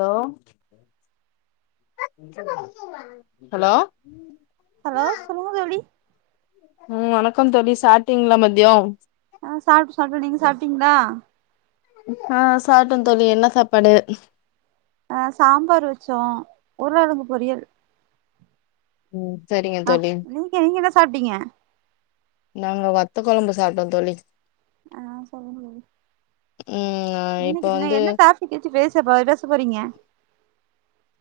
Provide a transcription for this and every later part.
Hello? Hello? Hello? சொல்லுங்க தோழி. ம் வணக்கம் தோழி சாட்டிங்ளா மத்யோம்? ஆ சாப்டே சாப்டே நீங்க சாப்டிங்ளா? ஆ சாப்டந் தோழி என்ன சாப்பாடு? ஆ சாம்பார் வெச்சோ உருளகெழங்கு பொரியல். ம் செரிங்க ஆ தோழி. நீங்க நீங்க என்ன சாப்ட்டீங்க நாங்க வத்த கொழம்பு சாப்ட்டோ தோழி. ஆ சொல்லுங்க தோழி ம் இப்ப இன்னிக்கு இன்ன வந்து என்ன டாஸ் பிக் வெச்சி பேச போ பேச போறீங்க?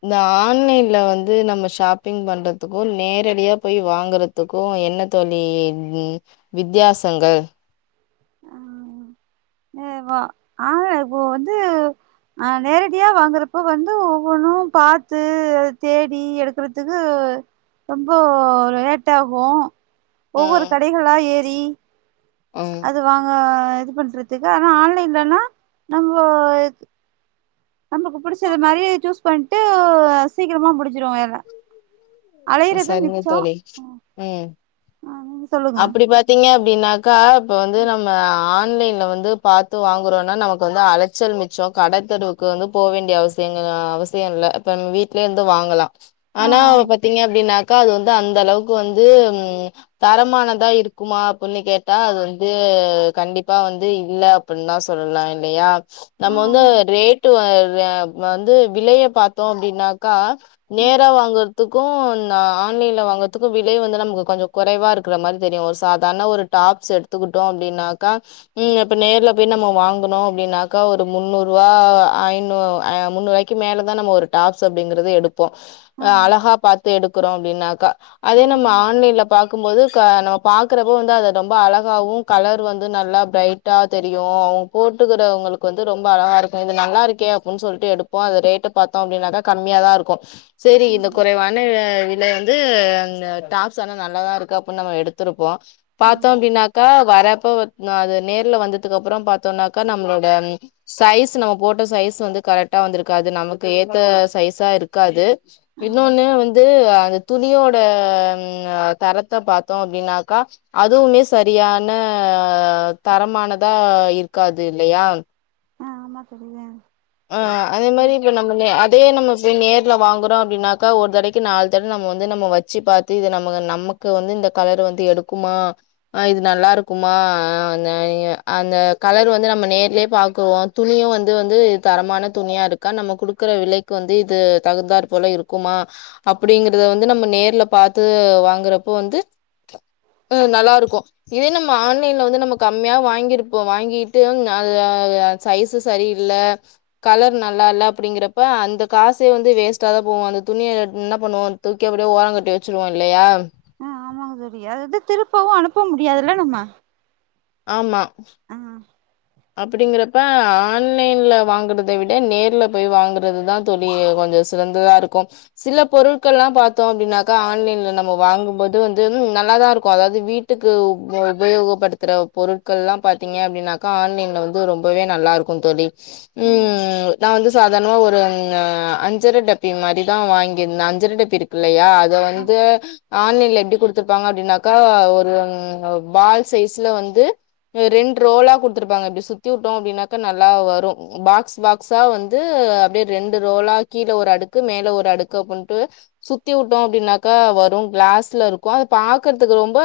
இந்த ஆன்லைன்ல வந்து நம்ம ஷாப்பிங் பண்டதுக்கு நேரடியா போயி வாங்கறத் துக்கு என்ன தோழி த்ன் வித்தியாசங்கள்? அ வா ஆன்ல இப்போ வந்து அ நேரடியா வாங்குறப்போ வந்து ஒவ்வொன்னு பாத்து அத தேடி எடுக்கறதுக்கு ரொம்போ லு லேட்டாகு ஒவ்வொரு ம் கடைகளா ஏறி ம். அது வாங்க இது பண்றதுக்கு ஆனா ஆன்லைன்லனா நம்போ இத் நமக்கு புடிச்சது மாரியே சூஸ் பண்ட்டு ஒ சீக்கிரமா முடிச்சிரு எல் லா அலையறதும் சரிங்க மிச்சோ தோழி அ ம். அப்பிடி பாத்தீங்க அப்டின்னாக்கா இப்ப வந்து நம்ம ஆன்லைன்ல வந்து பாத்து வாங்குறோம்னா நமக்கு வந்து அலைச்சல் மிச்சம் கடைத்தெருவுக்கு வந்து போக வேண்டிய அவசியங்க அவசியம் இல்ல இப்ப வீட்யே இருந்து வாங்கலாம் ஆ ஆனா ஆம் பாத்தீங்க அப்டின்னாக்கா அது வந்து அந்த அளவுக்கு வந்து ம் [unintelligible] இருக்குமா அப்டின்னு கேட்டா அது வந்து கண்டிப்பா வந்து இல்ல அப்டின்னு தான் சொல்லலாம் இல்லையா ஆ நம்ம வந்து ஆமா தோழி ரேட்டு வந்து வெலைய பாத்தோம் அப்டின்னாக்கா ஆ நேரா வாங்குரதுக்கும் ஆன்லைன்ல வாங்குரதுக்கும் விலை வந்து நமக்கு கொஞ்சோ கொறைவா இருக்கு க்குற மாதிரி தெரியு ஒரு சாதார்ண ஒரு டாப்ஸ்ஸ எடுத்துக்கிட்டோ அப்டின்னாக்க ம் இப்ப நேர்ல பேயி நம்ப வாங்குனோ அப்டின்னாக்கா ஒரு முன்னூர்வா ஐநூ முன்னூர்வாய்க்கு மேல தா நம்ப ஒரு டாப்ஸ் அப்டிங்கறது எடு இப்போ ஆ ஆ அழகா பாத்து எடுக்குறோ அப்டின்னாக்கா அதே ஆ நம்ப ஆமா ஆன்லைன்ல பாக்கும்போது நம்ப பாக்கறப்போ வந்து அது ரொம்ப அழகாவு கலர் வந்து நல்லா பிரைட்டா தெரியு போட்டுக்கிறவங்களுக்கு வந்து ரொம்ப அழகாருக்கும் இது நல்லா இருக்கே அப்டின்னு சொல்லிட்டு எடுப்போம் அது ரெட் கூ பாத்தோம் அப்டின்னாக்கா கம்மியா தான் இருக்கும் சேரி ஆ இந்த குறைவான விலை வந்து டாப்ஸ் ஆனா நல்லாதான் இருக்கு நம்ம எடுத்திருப்போம் ஆ பாத்தோம் அப்டின்னாக்கா வர ப்போ அது நேர்ல வந்ததுக்கு அப்றம் பாத்தோம்னாக்கா நம்மளோட சைஸ் நம்ம போட்ட சைஸ் வந்து கரெக்டா வந்திருக்காது நமக்கு ஏத்த சைஸா இருக்காது இன்னொன்னு வந்து அந்த துணியோட தர த்த பாத்தோம் அப்டின்னாக்கா அதுவுமே சரியான தரமானதா இருக்காது இல்லையா ஆ ஆமா சரிதா ஆ அதே மாரி இப்ப நம் அதே நம்ப இப்டி நேர்ல வாங்குறோம் அப்டின்னாக்கா ஒரு தடைக்கு நாலு தடை நம்ம வந்து நம்ம வச்சு பாத்து இது நம்ம நமக்கு வந்து இந்த கலரு வந்து எடுக்குமா ஆ இது நல்லா இருக்குமா அந்த அந்த கலர் வந்து நம்ம நேர்லயே பாக்குவோம் துணியும் வந்து வந்து தரமான துணியா இருக்கா நம்ம குடுக்குற வெலைக்கு வந்து இது தகுந்தார் போல இருக்குமா அப்டிங்கறத வந்து நம்ம நேர்ல பாத்து வாங்குற போ வந்து ம் நல்லா இருக்கும் இதே நம்ம ஆன்லைன்ல வந்து நம்ம கம்மியாவ வாங்கிருப்போம் வாங்கிட்டு அ சைஸ்ஸு சரியில்ல கலர் நல்லா இல்ல அப்டிங்கறப்ப அந்த காசே வந்து வேஸ்ட்டா தான் போவும் அந்த துணியை என்ன பண்ணுவோம் தூக்கி அப்டியே ஓரம் கட்டிவச்சுருவோம் இல்லையா ஆ ஆமாங்க தோழி அதாவது திரும்பவும் அனுப்ப முடியாதுல்ல நம்ம ஆமா ஆ அப்டிங்கறப்ப ஆன்லைன்ல வாங்குறதை விட நேர்ல போய் வாங்கறதுதான் தோழி கொஞ்சம் சிறந்ததா இருக்கும் சில பொருட்கள் எல்லாம் பாத்தோம் அப்டின்னாக்கா ஆன்லைன்ல நம்ம வாங்கும்போது வந்து நல்லாதான் இருக்கும் அதாவது வீட் டுக்கு உபயோகப்படுத்துற பொருட்கள் எல்லாம் பாத்தீங்க அப்டின்னா ஆன்லைன்ல வந்து ரொம்பவே நல்லா இருக்கும் தோழி ஆ ம் நான் வந்து சாதாரணமா ஒரு அஞ்சரை டப்பி மாரிதான் வாங்கியிருந்தேன் அஞ்சரை டப்பி இருக்கு இல்லையா அத ஆ வந்து ஆன்லைன்ல எப்டி குடுத்துருப்பாங்க அப்டின்னாக்கா ஒரு பால் சைஸ்ல வந்து எ ரெண்டு ரோலா குடுத்துருப்பாங்க இப்டி சுத்தி விட்டோ அப்டின்னாக்கா நல்லா வரு பாக்ஸ் பாக்ஸா வந்து அப்டியே ரெண்டு ரோலா கீழே ஒரு அடுக்கு மேல ஒரு அடுக்கு அப்பன்ட்டு சுத்தி வுட்டோ அப்டின்னாக்கா வரு கிளாஸ்ல இருக்கு அத பாக்குறதுக்கு ரொம்ப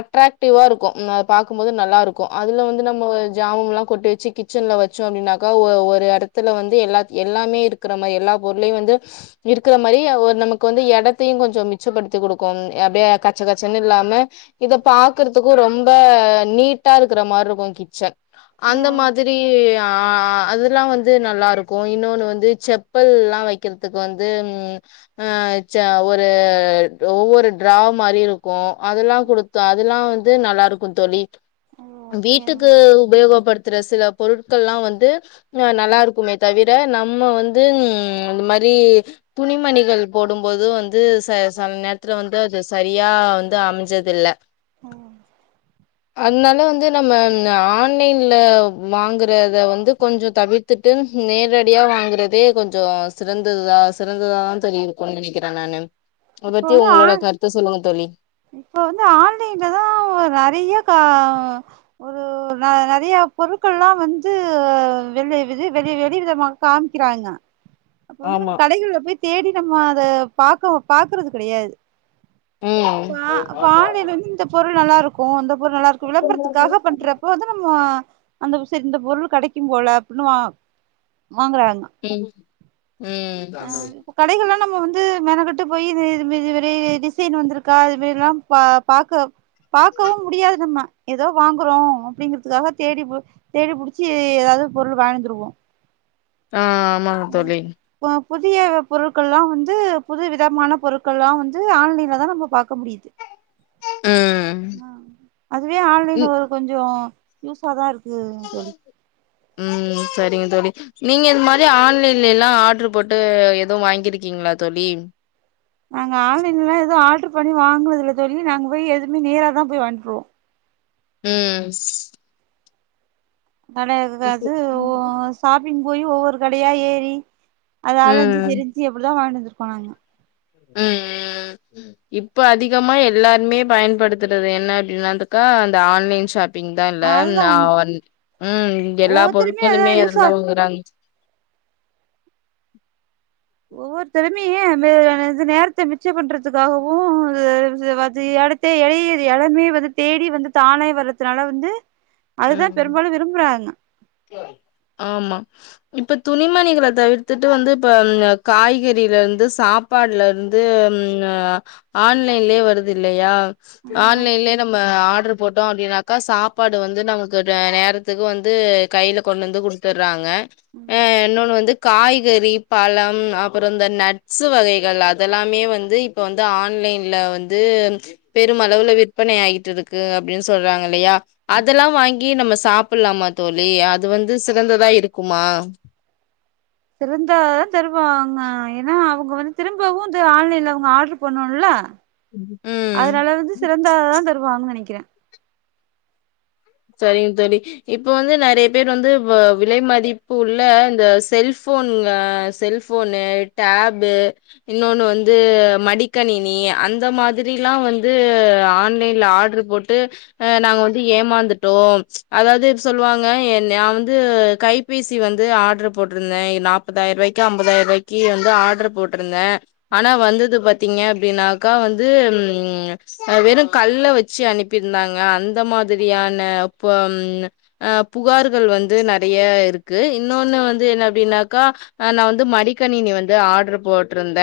அட்ராக்டிவா இருக்கு ம் அ பாக்கும்போது நல்லாருக்கு அதுல வந்து நம்ம ஜாமம்லா கொட்டு வச்சு கிச்சன்ல வச்சோ அப்டின்னாக்கா ஒ ஒரு எடத்துல வந்து எல்லாத் எல்லாமே இருக் க்கிற மாரி எல்லா பொருளையு வந்து இருக்கிற மாரி ஓ நமக்கு வந்து எடத்தையு கொஞ்சொ மிச்சப்படுத்தி குடுக்கும் அப்டியே கச்ச கச்சன்னு இல்லாம இத பாக்குறதுக்கு ரொம்ப நீட்டா இருக்கிற மாருக்கு கிச்சன் ஆ அந்த ஓ மாதிரி அ அதெல்லா வந்து நல்லா இருக்கு இன்னொன்னு வந்து செப் பல்லா வைக்கிறதுக்கு வந்து ம் ஆ ஜா ஒரு ஒவ்வொரு டிரா மாரி இருக்கு அதெல்லா குடுத் அதெல்லா வந்து நல்லா இருக்கு தோழி ஓ ஓகேங்க வீட்டுக்கு உபயோகப்படுத்துற சில பொருட்கள்ல்லா வந்து ஆ நல்லா இருக்குமே தவிர நம்ம வந்து ம் இந்த மாரி துணிமணிகள் போடும் போது வந்து ச செல நேரத்துல வந்து அது சரியா வந்து அமைஞ்சது இல்ல ம். அதனால வந்து நம்ம இந்த ஆ ன்லைன்ல வாங்கறத வந்து கொஞ்சோ தவிர்த்துட்டு நேரடியா வாங்கறதே கொஞ்சோ சிறந்ததுதா சிறந்ததா தோழி இருக்குன்னு நெனைக்கிறே நானு அத பத்தி உங்களோட கருத்த சொல்லுங்க தோழி இப்ப வந்து ஆன்லைன்லதா ஒ நெறைய கா ஒரு ஒ நெ நெறைய பொருட்கள்லா வந்து வெளி விது வெளி வெளி விதமா காமிக்கிறாங்க அப்ப வந்து நம்ம ஆமா கடைகள்ல போய் தேடி நம்ம அத பாக்க பாக்குறது கெடையாது ம் பா பாகைலே வந்து இந்த பொருள் நல்லாருக்கு அந்த பொருள் நல்லாருக்கு விளம்பரத்துக்காக பண்ற போது நம்ம அந்த சரி இந்த பொருள் கெடைக்கும் போல அப்டின்னு வா வாங்கறாங்க ம் ம் கடைகள்ல்லா நம்ம வந்து மெனக்கட்டு போய் இது இது மாரி இது மாரி டிசைன் வந்துரு கால் மிதிலா பா பாக்க பாக்கவு முடியாது நம்ம எதோ வாங்குறோ அப்டிங்கறதுக்காக தேடி போய் தேடி புடிச்சி எதாவ்து பொருள் வாங்கிந்துருவோ ஆ ஆமாங்க தோழி ப்போ புதிய பொருட்கள்லா வந்து புது விதமான பொருட்கள்லா வந்து ஆன்லைன்லதான் நம்ம பாக்க முடியுது ம் அ அதுவே ஆன்லைன் ம் ஒரு கொஞ்சோ யூஸ்ஸாதா இருக்குது தோ ம் சரிங்க தோழி நீங்க இந் மாரி ஆன்லைன்லேல்லா ஆட்ரு போட்டு எதுவு வாங்கிருக்கீங்களா தோழி நாங்க ஆன்லைன்லல்லா எது ஆர்டரு பண்ணி வாங்குனதுல தோழி நாங்க போய் எதுவுமே நேராதா போய் வாங்கிட்ருவோ ம் நட இருக்காது ஓ ஷாப்பிங் போய் ஒவ்வொரு கடையா ஏறி அத அலஞ்சு ம் திரிஞ்சு எப்டிதா வாங்கிட்டு வந்துருப்போ நாங்க ம் ம் இப்ப அதிகமா எல்லாருமே பயன்படுத்துறது என்ன அப்டின்னாதுக்கா அந்த ஆன்லைன் ஷாப் பிங்தான்ல அதுதா நா உண்ம வந் ம் எல்லா ஒவ்வொருத்தருமே அதா பொருட்களுமே யூஸா அதுலருந்துதா வாங்கறாங் ஒவ்வொருத்தருமே வெ என்னது நேரத்த மிச்சம் பண்றதுக்காகவு அ வது அடுத் தே எழையே எடமே வந்து தேடி வந்து தானே வர்துனால வந்து அதுதா ம் பெரும்பாலு விரும்புறாங்க ஆமா இப்ப துணிமணிகள தவிர்த்துட்டு வந்து இப்ப காய்கறிலருந்து சாப் ப்பாட்லருந்து ம் அ ஆன்லைன்லே வருது இல்லயா ஆ ஆன்லைன்லே நம்ம ஆட்ரு போட்டோ அப்டின்னாக்கா சாப்பாடு வந்து து நமளுகு நே நேரத்துக்கு வந்து கைல கொண்ணுவந்து குடுத்துறாங்க ஆ அ இன்னொன்னு வந்து காய்கறி பழம் அப்புற இந்த நட்ஸ் வகைகள் அதெல்லாமே வந்து இப்ப வந்து ஆன்லைன்ல வந்து பெருமளவுல விற்பனை ஆயிட்டிருக்கு அப்டின் சொல்றாங்க இல்லையா அதுக் இதெல்லா வாங்கி நம்ம சாப்புட்லாமா தோழி அது வந்து சிறந்ததா இருக்குமா திருந்தாதா திருபுவாங்க ஏனா அவுங்க வந்து திரும்பவு இந்த ஆன்லைன்ல அவுங்க ஆட்ரு பண்னுல்ல ம் அதுனால வந்து சிறந்தாதா தருவாங்கன் நெனக்கிற சரிங்க தோழி இப்ப வந்து நெறைய பேர் வந்து வ விலை மதிப்பு உள்ள இந்த செல்ஃபோன் அ செல்ஃ செல்ஃபோனு டேபு இன்னொனு வந்து மடிகணினி அந்த மாதிரில்லா வந்து ஆன்லைன்ல ஆர்ட்ரு போட்டு நாங்க வந்து ஏமாந்துட் டோம் அதாவது சொல்லுவாங்க நா வந்து கைபேசி வந்து ஆடர் போட்டிருந்த நாப் முப்பதாயிரருவாய்கி ஐம்பதாயிரரூவாய்க்கி வந்து ஆடர்ர போட்டிருந்த ஆனா வந்தது பாத்தீங்க அப்டினாக்கா வந்து ம் அ வெறும் கல்ல வச்சி அனுப்பிருந்தாங்க அந்த மாதிரியான இப்ப ம் அ புகார்கள் வந்து நறைய இருக்கு இன்னொன்னு வந்து என்ன அப்டின்னாக்கா அ நா வந்து மடிக்கணினி வந்து ஆர்ட்ரு போட்ருந்த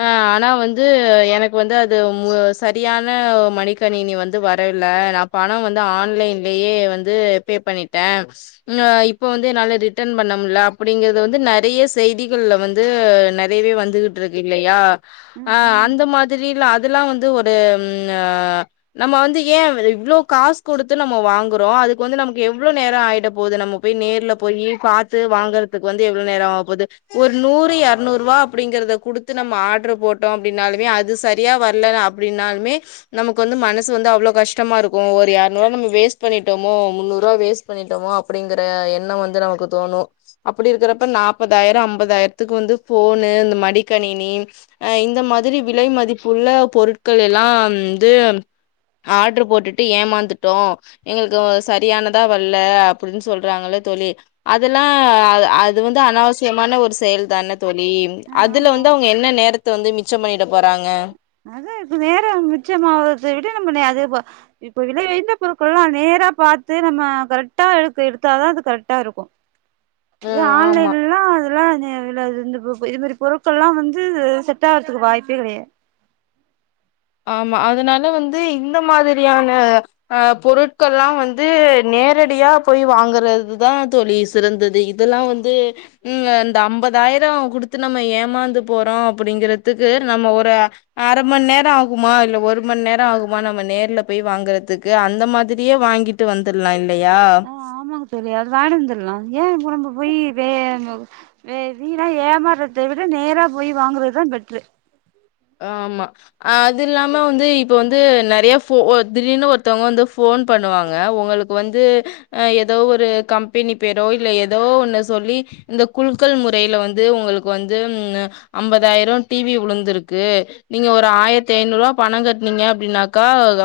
அ ஆனா வந்து து எனக்கு வந்து அது மு சரியான மணிகணினி வந்து வரல நா பணம் வந்து ஆண் ஆன்லைன்லயே வந்து ரிப்பேர் பண்ணிட்ட ம்அ இப்ப வந்து என்னால ரிட்டன் பண்ண முட்ல அப்டிங்கறது வந்து நறைய செய்திகள்ல வந்து வந்து நெறையவே வந்துகிட்ருக்கு இல்லையா ஆ அ ஆமாங்க அந்த தோழி மாதிரிலா அதுல்லா வந்து ஒரு டிம் அ நம்ம வந்து ஏ இவ்ளோ காஸ் குடுத்து நம்ம வாங்குறோ அதுக்கு வந்து நமக் எவ்ளோ நேரோ ஆயிட போது நம்ம போய் நேர்ல போயி பாத்து வாங்கற இதுக் வந்து எவ்ளோ நேரோ ஆவ் போது ஒரு நூறு எற்நூறுவா அப்டிங்கறத குடுத்து நம்ம ஆர்ட்ரு போட்டோ அப்டின்னாலுமே அது சரியா வரலன் அப் அப்டின்னாலுமே நமக்கு வந்து மனசு வந்து அவ்ளோ கஷ்டமா இருக்கு ஒர் யார் முன்னூறுவா வேஸ்ட் பண்ணிட்டோமோ முன்னூறுவா வேஸ்ட் பண்ணிட்டோமோ அப்டிங்கிற எண்ணம் வந்து நமக்கு தோணு அப்டி இருக்குறப்ப நாப்பதாயிர ஐம்பதாயிரத்துக்கு வந்து ஃபோனு இந்த மடிகணினி அ இந்த மாதிரி விலை மதிப்புள்ள பொருட்கள் எல்லாம் வந்து ஆர்ட்ரு போட்டுட்டு ஏமாந்துட் ட்டோ எங்களுக்கு சரியானதா வல்ல அப்டின் சொல்றாங்கள்ள தோழி அதுல்லா அது அது வந்து அனாவசியமான ஒரு செயல் தான த் தோழி ஆ அதுல ஆமா வந்து அவங்க என்ன நேரத்த வந்து மிச்சம் பண்ணிட போறாங்க அதா இப்ப நேரம் மிச்ச மாவறத விட நம்ம நே அது போல் இப்ப விலை உயர்ந்த பொருட்கல்லா நேரா பாத்து நம்ம கரக்டா எடுத்து எடுத்தாதா அது கரெக்டா இருக்கு இது ம் ஆன் ஆமா லைனெல்லா அதெல்லலா [unintelligible] இல்ல அது து இந்து பொ பொ இத் மாரி பொருட்கள்லா வந்து செட் ஆறதுக்கு வாய்ப்பே கெடையா ஆமா அதுனால வந்து இந்த மாதிரியான அ பொருட்கள்லா வந்து நேரடியா போய் வாங்குறது தா தோழி சிறந்தது இதெல்லா வந்து ம் அ இந்த ஐம்பதாயிரோ குடுத்து நம்ம ஏமாந்து போறோ அப்படிங்கறதுக்கு நம்ம ஒரு அ அரை மணிநேரோ ஆகு சும்மா இல்ல ஒரு மணி நேரோ ஆகுமா நம்ம நேர்ல போய் வாங்கறதுக்கு அந்த மாதிரியே வாங்கிட்டு ங்கிட்டு வந்துடலாம் இல்லையா ஆமா தோழி அது வாய்ன்ட்டு வந்துரலாம் ஏன் உடம்பு போய் வீணா ஏமாறத விட நேரா போய் வாங்குறதுதான் பெட்ரு ஆமா அது இல்லாம வந்து இப்ப வந்து நிறைய ஃபோ திடீர்னு ஒருத்தவங்க வந்து ஃபோ ஃபோன் பண்ணுவாங்க உங்களுக்கு வந்து ஏதோ ஒரு கம்பெனி பேரோ இல்லை ஏதோ ஒன்னு சொல்லி இந்த குழுக்கல் முறையில வந்து உங்களுக்கு வந்து ஐம்பதாயிரோ டி வி வி உழுந்திருக்கு இருக்கு நீங்க ஒரு ஆயிரத்து ஐநூறு ரூவா பணம் கட்டினீங்க அப்படின்னாக்கா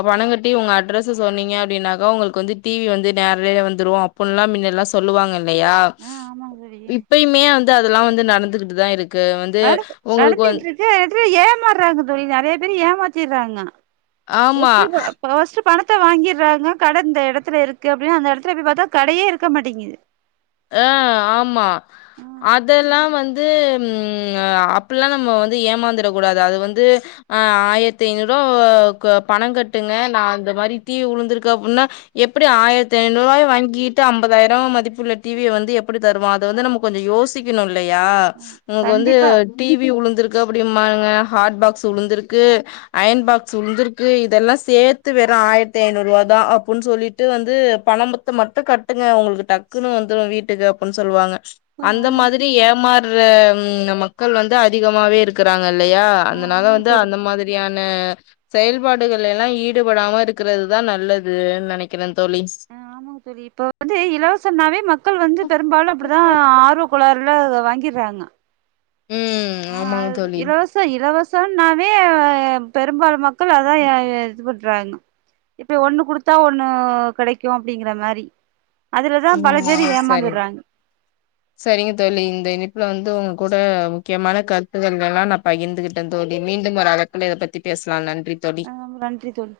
பணங்கட்டி உங்க அட்ரஸ் சொன்னீங்க அப்படின்னாக்கா உங்களுக்கு வந்து டி வி வந்து நேரல வந்துரு அப்புடின்னுல்லா முன்னல்லா சொல்லுவாங்க இல்லையா ஆ ஆமாங்க தோழி இப்பையுமே வந்து அதெல்லாம் வந்து நடந்துகிட்டு தான் இருக்கு வந்து நட உங்களுக்கு வ நடந்துகிட்டு இருக்கு நேரத்துல ஏமாறாங்க தோழி நிறைய பேரு ஏமாத்திடுறாங்க ஆமா ஃபர்ஸ்ட் பணத்தை வாங்கிடுறாங்க கடை இந்த இடத்துல இருக்கு அப்படின்னு அந்த இடத்துல போய் பாத்தா கடையே இருக்க மாட்டேங்கு ஆ ஆமா ஆ அதெல்லா வந்து ம் அப்பில்லா நம்ம வந்து ஏமாந்துரக் கூடாது அது வந்து அ ஆயிரத்தி ஐநூறுவா அ கோ பணங் கட்டுங்க நா அந்த மாரி தடி வி உழுந்துருக்கு அப்புன்னா எப்புடி ஆயிரத்தி ஐநூரூவாய வாங்கிட்டு ஐம்பதாயிரோ மதிப்புள் டி விய வந்து எப்புடி தருவா அது வந்து நம்ம கொஞ்ச யோசிக்கணு இல்லையா உமக்கு வந்து கண்டிப்பா டி வி உழுந்துருக்கு அப்டிம்பானுங்க ஹாட் பாக்ஸ் உழுந்துருக்கு அயன் பாக்ஸ் உழுந்திருக்கு இதெல்லா சேத்து வெறு ஆயிரத்தி ஐநூறு ரூபா தா அப்டின் சொல்லிட்டு வந்து பணம் பணத்த மட்டு கட்டுங்க உங்களுக்கு டக்குனு வந்துரு வீட்டுக்கு அப்புன் சொல்லுவாங்க ஆ அந்த ஆமாங்க மாதிரி ஏமா ர ம் நம் மக்கள் வந்து அதிகமாவே இருக் இருக்கறாங்க இல்லையா ஆ அதனால ஆமாங்க வந்து தோழி அந்த மாதிரியான செயல்பாடுகள் எல்லாம் ஈடுபடாம இருக்கிறதுதா நல்லதுன்னு நெனைக்கிறே தோழி ஆ இப்ப வந்து இலவாசன்னாவே மக்கள் வந்து பெரும்பாலும் அப்படிதான் ஆருவக் கோளார்ல வாங்கிடுறாங்க ம் ஆமாங்க தோழி இலவசனாலே பெரும்பாலு மக்கள் அதான் இது பண்றாங்க இப்ப ஒண்ணு குடுத்தா ஒண்ணு கிடைக்கும் அப்படிங்கிற மாதிரி அதுலதான் பல பேர் ம் சரிங்க ஏமாந்துடுறாங்க சரிங்க தோழி இந்த இணைப்புல வந்து உங்க கூட முக்கியமான கருத்துக்களெல்லா நா பகிர்ந்துகிட்டே தோழி மீண்டும் ஒரு இதை பத்தி பேசலா நன்றி தோழி ஆ நன்றி தோழி